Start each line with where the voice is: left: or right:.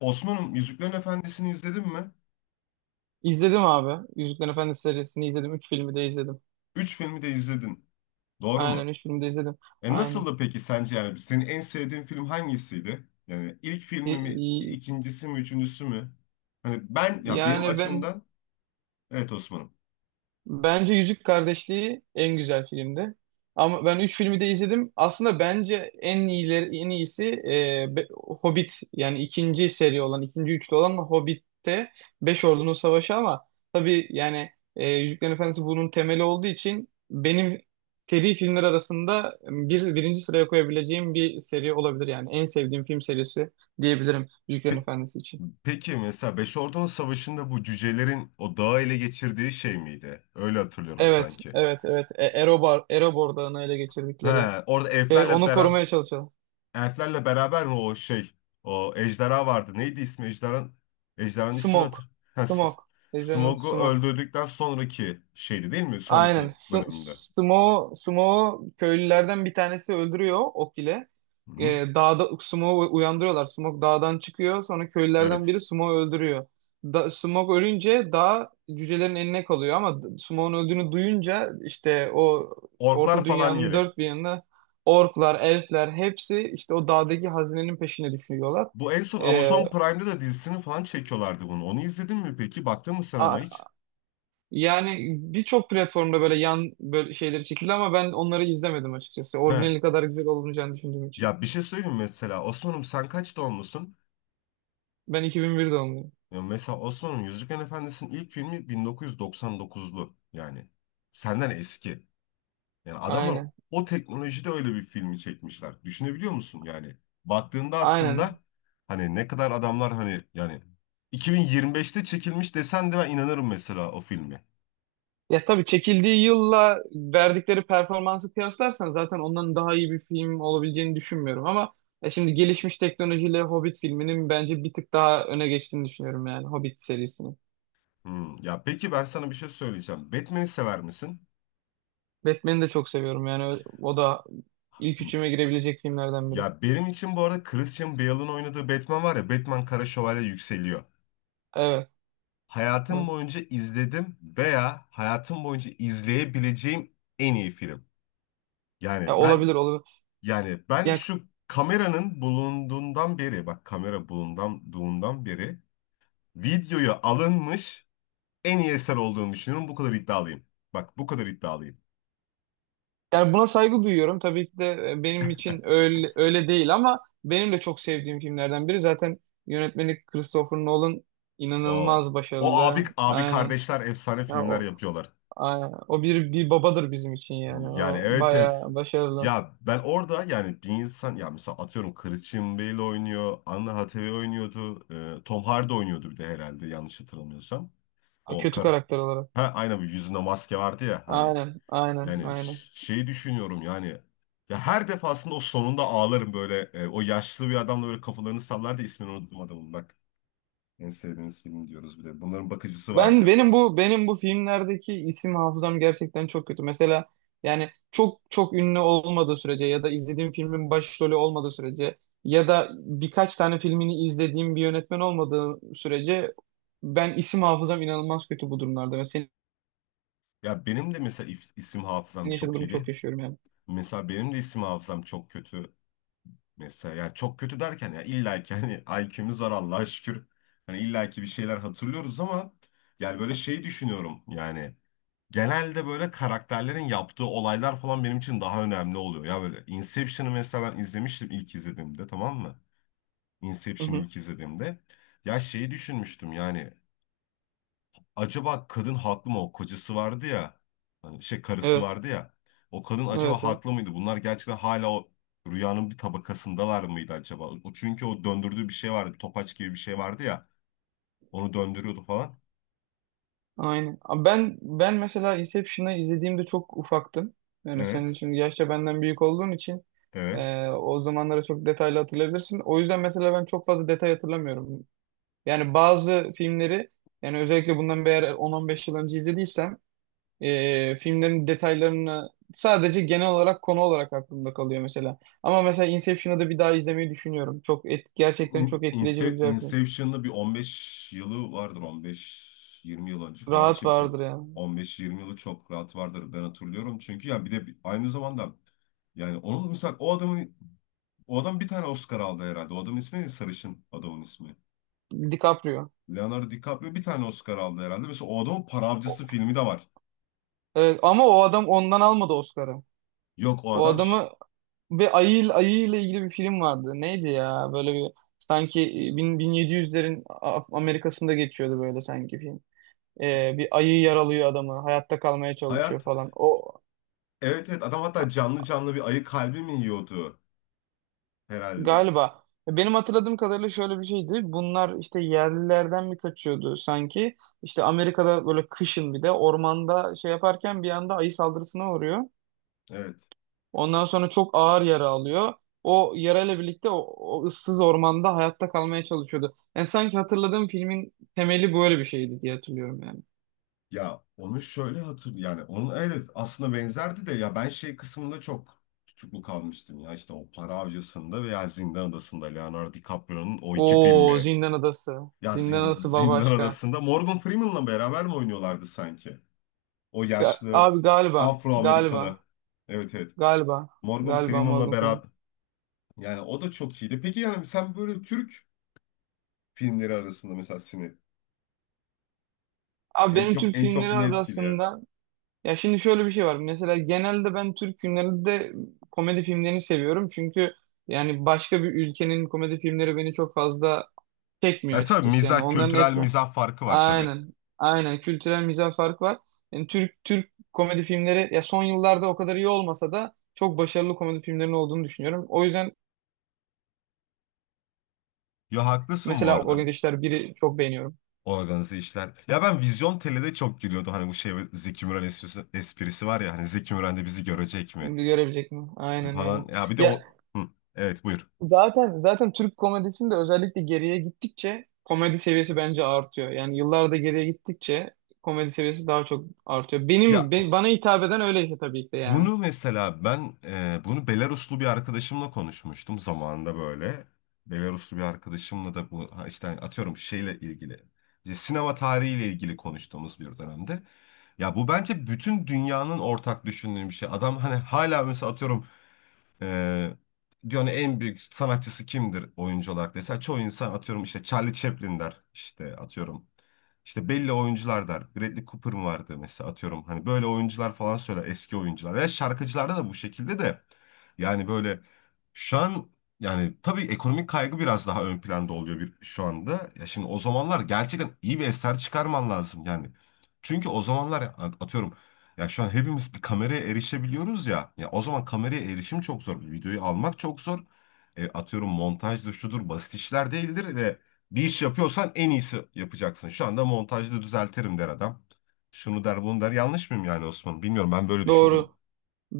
left: Osman'ım Yüzüklerin Efendisi'ni izledin mi?
right: İzledim abi. Yüzüklerin Efendisi serisini izledim. Üç filmi de izledim.
left: Üç filmi de izledin. Doğru
right: Aynen
left: mu?
right: üç filmi de izledim.
left: E
right: Aynen.
left: nasıldı peki sence yani senin en sevdiğin film hangisiydi? Yani ilk
right: E,
left: filmi mi,
right: e,
left: ikincisi mi, üçüncüsü mü? Hani ben ya benim
right: yani ben
left: açımdan evet Osman'ım.
right: Bence Yüzük Kardeşliği en güzel filmdi. Ama ben üç filmi de izledim. Aslında bence en iyileri, en iyisi Hobbit, yani ikinci seri olan, ikinci üçlü olan Hobbit'te Beş Ordunun Savaşı. Ama tabii yani Yüzüklerin Efendisi bunun temeli olduğu için benim seri filmler arasında birinci sıraya koyabileceğim bir seri olabilir yani. En sevdiğim film serisi diyebilirim Yüzüklerin
left: Pe-
right: Efendisi için.
left: peki mesela Beş Ordunun Savaşı'nda bu cücelerin o dağı ele geçirdiği şey miydi? Öyle hatırlıyorum
right: Evet,
left: sanki.
right: evet, evet. Erobar, Erobor Dağı'nı ele
left: He,
right: geçirdikleri.
left: orada
right: Şey,
left: elflerle
right: onu
left: beraber
right: korumaya çalışalım.
left: Elflerle beraber o ejderha vardı. Neydi ismi ejderhan? Ejderhanın ismini
right: Smoke.
left: hatır. Ha,
right: Smoke. Ejderhanın
left: Smog'u
right: Smoke.
left: öldürdükten sonraki şeydi değil mi?
right: Aynen.
left: Sonraki bölümünde.
right: Smoke'u köylülerden bir tanesi öldürüyor ok ile.
left: Hı-hı.
right: Ee, Dağda Smoke'u uyandırıyorlar. Smoke dağdan çıkıyor. Sonra köylülerden
left: Evet.
right: biri Smoke'u öldürüyor. Da Smoke ölünce dağ cücelerin eline kalıyor ama Smoke'un öldüğünü duyunca işte o
left: Orklar
right: Orta
left: falan
right: Dünya'nın
left: gele.
right: dört bir yanında orklar, elfler, hepsi işte o dağdaki hazinenin peşine düşüyorlar.
left: Bu en son
right: Ee,
left: Amazon Prime'da da dizisini falan çekiyorlardı bunu. Onu izledin mi peki? Baktın mı sen ona hiç?
right: Yani birçok platformda böyle şeyleri çekildi, ama ben onları izlemedim açıkçası.
left: He.
right: Orijinali kadar güzel olmayacağını düşündüğüm için.
left: Ya bir şey söyleyeyim mi mesela. Osman'ım sen kaç doğumlusun?
right: Ben 2001 doğumluyum.
left: Ya mesela Osman'ım Yüzüklerin Efendisi'nin ilk filmi 1999'lu yani. Senden eski. Yani adamlar
right: Aynen.
left: o teknolojide öyle bir filmi çekmişler. Düşünebiliyor musun yani? Baktığında aslında
right: Aynen.
left: hani ne kadar adamlar hani yani 2025'te çekilmiş desen de ben inanırım mesela o filme.
right: Ya tabii, çekildiği yılla verdikleri performansı kıyaslarsan zaten ondan daha iyi bir film olabileceğini düşünmüyorum, ama ya şimdi gelişmiş teknolojiyle Hobbit filminin bence bir tık daha öne geçtiğini düşünüyorum, yani Hobbit serisini.
left: Hmm. Ya peki ben sana bir şey söyleyeceğim. Batman'i sever misin?
right: Batman'i de çok seviyorum, yani o da ilk
left: Hmm.
right: üçüme girebilecek filmlerden biri.
left: Ya benim için bu arada Christian Bale'ın oynadığı Batman var ya Batman Kara Şövalye yükseliyor.
right: Evet,
left: Hayatım
right: evet.
left: boyunca izledim veya hayatım boyunca izleyebileceğim en iyi film.
right: Ya,
left: Yani ben
right: olabilir olabilir.
left: Yani ben şu kameranın bulunduğundan beri, bak kamera bulunduğundan beri videoya alınmış en iyi eser olduğunu düşünüyorum. Bu kadar iddialıyım. Bak bu kadar iddialıyım.
right: Yani buna saygı duyuyorum. Tabii ki de benim için öyle, öyle değil, ama benim de çok sevdiğim filmlerden biri. Zaten yönetmeni Christopher Nolan
left: O
right: inanılmaz
left: o abi
right: başarılı.
left: abi
right: Aynen.
left: kardeşler efsane
right: Ya,
left: filmler
right: o
left: yapıyorlar.
right: aynen. O bir babadır bizim için yani.
left: Yani
right: O
left: evet evet.
right: bayağı başarılı.
left: Ya ben orada yani bir insan ya mesela atıyorum Christian Bale oynuyor, Anna Hathaway oynuyordu, Tom Hardy oynuyordu bir de herhalde yanlış hatırlamıyorsam.
right: Ha,
left: O
right: kötü
left: kar
right: karakter olarak.
left: Ha, aynen, bu yüzünde maske vardı ya hani.
right: Aynen, aynen,
left: Yani
right: aynen.
left: şeyi düşünüyorum yani ya her defasında o sonunda ağlarım böyle o yaşlı bir adamla böyle kafalarını sallar da ismini unuttum adamın bak en sevdiğimiz film diyoruz bir de bunların bakıcısı
right: Ben
left: vardı.
right: benim bu benim bu filmlerdeki isim hafızam gerçekten çok kötü. Mesela yani çok çok ünlü olmadığı sürece ya da izlediğim filmin başrolü olmadığı sürece ya da birkaç tane filmini izlediğim bir yönetmen olmadığı sürece ben, isim hafızam inanılmaz kötü bu durumlarda. Ve senin
left: Ya benim de mesela isim hafızam
right: yaşadığın
left: çok
right: durumu çok
left: iyiydi.
right: yaşıyorum yani.
left: Mesela benim de isim hafızam çok kötü. Mesela yani çok kötü derken ya illa ki hani IQ'muz var Allah'a şükür. Hani illa ki bir şeyler hatırlıyoruz ama yani böyle şey düşünüyorum yani genelde böyle karakterlerin yaptığı olaylar falan benim için daha önemli oluyor. Ya böyle Inception'ı mesela ben izlemiştim ilk izlediğimde tamam mı?
right: Hı
left: Inception'ı
right: hı.
left: ilk izlediğimde. Ya şeyi düşünmüştüm yani acaba kadın haklı mı o kocası vardı ya hani şey karısı
right: Evet,
left: vardı ya o kadın acaba
right: evet, evet.
left: haklı mıydı? Bunlar gerçekten hala o rüyanın bir tabakasındalar mıydı acaba? O çünkü o döndürdüğü bir şey vardı. Bir topaç gibi bir şey vardı ya. Onu döndürüyordu falan.
right: Aynen. Ama ben mesela Inception'ı izlediğimde çok ufaktım. Yani senin
left: Evet.
right: şimdi yaşça benden büyük olduğun için
left: Evet.
right: o zamanları çok detaylı hatırlayabilirsin. O yüzden mesela ben çok fazla detay hatırlamıyorum. Yani bazı filmleri, yani özellikle bundan eğer 10-15 yıl önce izlediysem, filmlerin detaylarını sadece genel olarak, konu olarak aklımda kalıyor mesela. Ama mesela Inception'ı da bir daha izlemeyi düşünüyorum. Gerçekten çok etkileyici bir güzel film.
left: Inception'da bir 15 yılı vardır 15-20 yıl önce falan
right: Rahat
left: çekil.
right: vardır yani.
left: 15-20 yılı çok rahat vardır ben hatırlıyorum. Çünkü ya bir de aynı zamanda yani onun mesela o adam bir tane Oscar aldı herhalde. O adamın ismi ne? Sarışın adamın ismi.
right: DiCaprio.
left: Leonardo DiCaprio bir tane Oscar aldı herhalde. Mesela o adamın Para Avcısı filmi de var.
right: Evet, ama o adam ondan almadı Oscar'ı.
left: Yok o
right: O
left: adam
right: adamı ve ayı ile ilgili bir film vardı. Neydi ya? Böyle bir, sanki 1700'lerin Amerika'sında geçiyordu böyle sanki film. Bir ayı yaralıyor adamı. Hayatta kalmaya çalışıyor
left: hayat,
right: falan. O,
left: evet, evet, adam hatta canlı canlı bir ayı kalbi mi yiyordu herhalde.
right: galiba benim hatırladığım kadarıyla şöyle bir şeydi. Bunlar işte yerlilerden mi kaçıyordu sanki? İşte Amerika'da böyle kışın, bir de ormanda şey yaparken bir anda ayı saldırısına uğruyor.
left: Evet.
right: Ondan sonra çok ağır yara alıyor. O yarayla birlikte o ıssız ormanda hayatta kalmaya çalışıyordu. Yani sanki hatırladığım filmin temeli böyle bir şeydi diye hatırlıyorum yani.
left: Ya onu şöyle hatır yani onun evet aslında benzerdi de ya ben şey kısmında çok tutuklu kalmıştım ya işte o Para Avcısı'nda veya Zindan Adası'nda Leonardo DiCaprio'nun o iki
right: Oo,
left: filmi.
right: Zindan Adası.
left: Ya
right: Zindan Adası
left: Zindan
right: bambaşka.
left: Adası'nda Morgan Freeman'la beraber mi oynuyorlardı sanki? O
right: Ya
left: yaşlı
right: abi,
left: Afro-Amerikalı. Evet evet.
right: galiba,
left: Morgan
right: galiba
left: Freeman'la
right: Morgan Freeman.
left: beraber yani o da çok iyiydi. Peki yani sen böyle Türk filmleri arasında mesela seni
right: Abi,
left: en
right: benim
left: çok
right: Türk
left: en çok
right: filmleri
left: ne etkiliyor?
right: arasında, ya şimdi şöyle bir şey var. Mesela genelde ben Türk filmlerinde de komedi filmlerini seviyorum. Çünkü yani başka bir ülkenin komedi filmleri beni çok fazla çekmiyor
left: E tabii
right: açıkçası. Yani
left: mizah
right: onların
left: kültürel
right: esmer.
left: mizah farkı var tabii.
right: Aynen. Aynen. Kültürel mizah farkı var. Yani Türk komedi filmleri, ya son yıllarda o kadar iyi olmasa da, çok başarılı komedi filmlerinin olduğunu düşünüyorum. O yüzden
left: Ya haklısın bu
right: mesela
left: arada.
right: Organize İşler 1'i çok beğeniyorum.
left: Organize işler. Ya ben Vizyon Tele'de çok gülüyordum. Hani bu şey Zeki Müren esprisi, esprisi var ya. Hani Zeki Müren de bizi görecek mi?
right: Görebilecek mi? Aynen öyle.
left: Falan. Ya bir de
right: Ya,
left: o... Hı, evet buyur.
right: zaten Türk komedisinde özellikle geriye gittikçe komedi seviyesi bence artıyor. Yani yıllarda geriye gittikçe komedi seviyesi daha çok artıyor. Benim,
left: Ya
right: bana hitap eden öyle, işte tabii ki de yani.
left: bunu mesela ben bunu Belaruslu bir arkadaşımla konuşmuştum zamanında böyle. Belaruslu bir arkadaşımla da bu ha işte hani atıyorum şeyle ilgili. İşte sinema tarihiyle ilgili konuştuğumuz bir dönemde. Ya bu bence bütün dünyanın ortak düşündüğü bir şey. Adam hani hala mesela atıyorum Ee, dünyanın en büyük sanatçısı kimdir oyuncu olarak dese çoğu insan atıyorum işte Charlie Chaplin der işte atıyorum işte belli oyuncular der Bradley Cooper mı vardı mesela atıyorum hani böyle oyuncular falan söyler eski oyuncular veya şarkıcılarda da bu şekilde de yani böyle şu an yani tabii ekonomik kaygı biraz daha ön planda oluyor bir şu anda ya şimdi o zamanlar gerçekten iyi bir eser çıkarman lazım yani çünkü o zamanlar atıyorum ya şu an hepimiz bir kameraya erişebiliyoruz ya. Ya o zaman kameraya erişim çok zor. Videoyu almak çok zor. Atıyorum montajdır şudur basit işler değildir ve bir iş yapıyorsan en iyisi yapacaksın. Şu anda montajda düzeltirim der adam. Şunu der bunu der. Yanlış mıyım yani Osman? Bilmiyorum ben böyle düşünüyorum.
right: Doğru.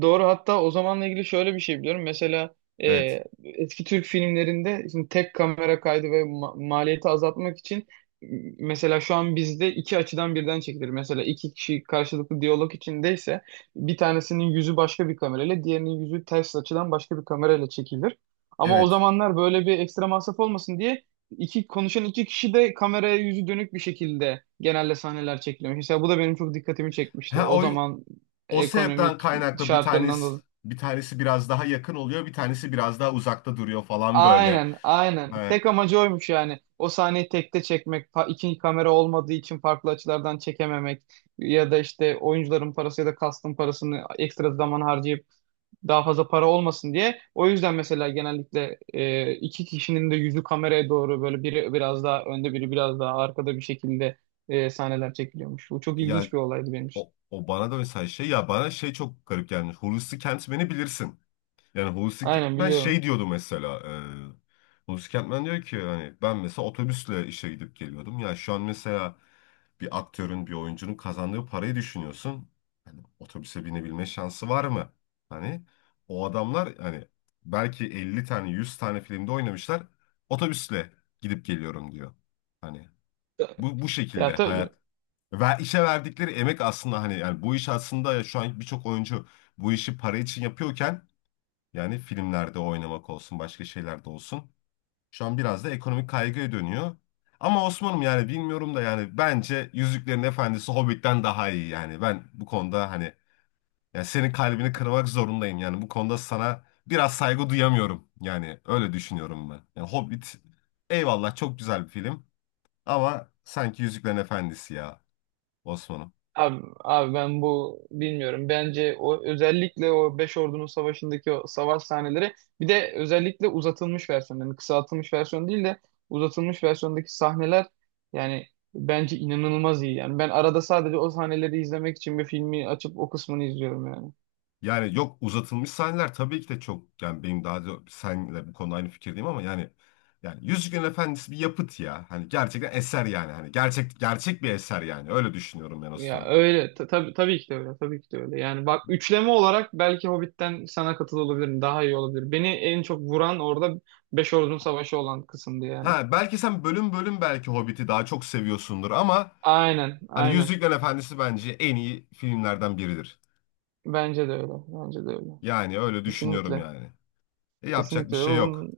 right: Doğru, hatta o zamanla ilgili şöyle bir şey biliyorum. Mesela e,
left: Evet.
right: eski Türk filmlerinde, şimdi tek kamera kaydı ve maliyeti azaltmak için, e, mesela şu an bizde iki açıdan birden çekilir. Mesela iki kişi karşılıklı diyalog içindeyse bir tanesinin yüzü başka bir kamerayla, diğerinin yüzü ters açıdan başka bir kamerayla çekilir. Ama o
left: Evet.
right: zamanlar böyle bir ekstra masraf olmasın diye iki kişi de kameraya yüzü dönük bir şekilde genelde sahneler çekilmiş. Mesela bu da benim çok dikkatimi çekmişti.
left: Ha
right: O
left: o
right: zaman
left: o sebepten
right: ekonomik
left: kaynaklı bir
right: şartlarından
left: tanesi
right: dolayı.
left: bir tanesi biraz daha yakın oluyor, bir tanesi biraz daha uzakta duruyor falan böyle.
right: Aynen, aynen.
left: Ha,
right: Tek amacı oymuş yani. O sahneyi tekte çekmek, iki kamera olmadığı için farklı açılardan çekememek ya da işte oyuncuların parası ya da kastın parasını ekstra zaman harcayıp daha fazla para olmasın diye. O yüzden mesela genellikle iki kişinin de yüzü kameraya doğru, böyle biri biraz daha önde biri biraz daha arkada bir şekilde sahneler çekiliyormuş. Bu çok
left: ya
right: ilginç bir olaydı benim için.
left: O bana da mesela şey ya bana şey çok garip gelmiş. Hulusi Kentmen'i bilirsin. Yani Hulusi
right: Aynen,
left: Kentmen
right: biliyorum.
left: şey diyordu mesela. Hulusi Kentmen diyor ki hani ben mesela otobüsle işe gidip geliyordum. Ya şu an mesela bir aktörün bir oyuncunun kazandığı parayı düşünüyorsun. Hani otobüse binebilme şansı var mı? Hani o adamlar hani belki 50 tane 100 tane filmde oynamışlar. Otobüsle gidip geliyorum diyor. Hani bu
right: Ya
left: şekilde
right: tabii.
left: hayat ve işe verdikleri emek aslında hani yani bu iş aslında ya şu an birçok oyuncu bu işi para için yapıyorken yani filmlerde oynamak olsun başka şeylerde olsun şu an biraz da ekonomik kaygıya dönüyor. Ama Osman'ım yani bilmiyorum da yani bence Yüzüklerin Efendisi Hobbit'ten daha iyi yani ben bu konuda hani yani senin kalbini kırmak zorundayım yani bu konuda sana biraz saygı duyamıyorum yani öyle düşünüyorum ben. Yani Hobbit eyvallah çok güzel bir film ama sanki Yüzüklerin Efendisi ya Osman'ım.
right: Abi ben bu bilmiyorum. Bence o, özellikle o Beş Ordunun Savaşı'ndaki o savaş sahneleri, bir de özellikle uzatılmış versiyon, yani kısaltılmış versiyon değil de uzatılmış versiyondaki sahneler, yani bence inanılmaz iyi. Yani ben arada sadece o sahneleri izlemek için bir filmi açıp o kısmını izliyorum yani.
left: Yani yok uzatılmış sahneler tabii ki de çok yani benim daha da senle bu konuda aynı fikirdeyim ama yani Yüzüklerin Efendisi bir yapıt ya. Hani gerçekten eser yani. Hani gerçek gerçek bir eser yani. Öyle düşünüyorum ben
right: Ya
left: Osman.
right: öyle, tabii tabii ki de öyle, tabii ki de öyle. Yani bak, üçleme olarak belki Hobbit'ten sana katıl olabilirim. Daha iyi olabilir. Beni en çok vuran orada Beş Ordunun Savaşı olan kısımdı yani.
left: Ha belki sen bölüm bölüm belki Hobbit'i daha çok seviyorsundur ama
right: Aynen,
left: hani
right: aynen.
left: Yüzüklerin Efendisi bence en iyi filmlerden biridir.
right: Bence de öyle. Bence de öyle.
left: Yani öyle düşünüyorum
right: Kesinlikle.
left: yani. E, yapacak bir
right: Kesinlikle. O
left: şey yok.
right: bunun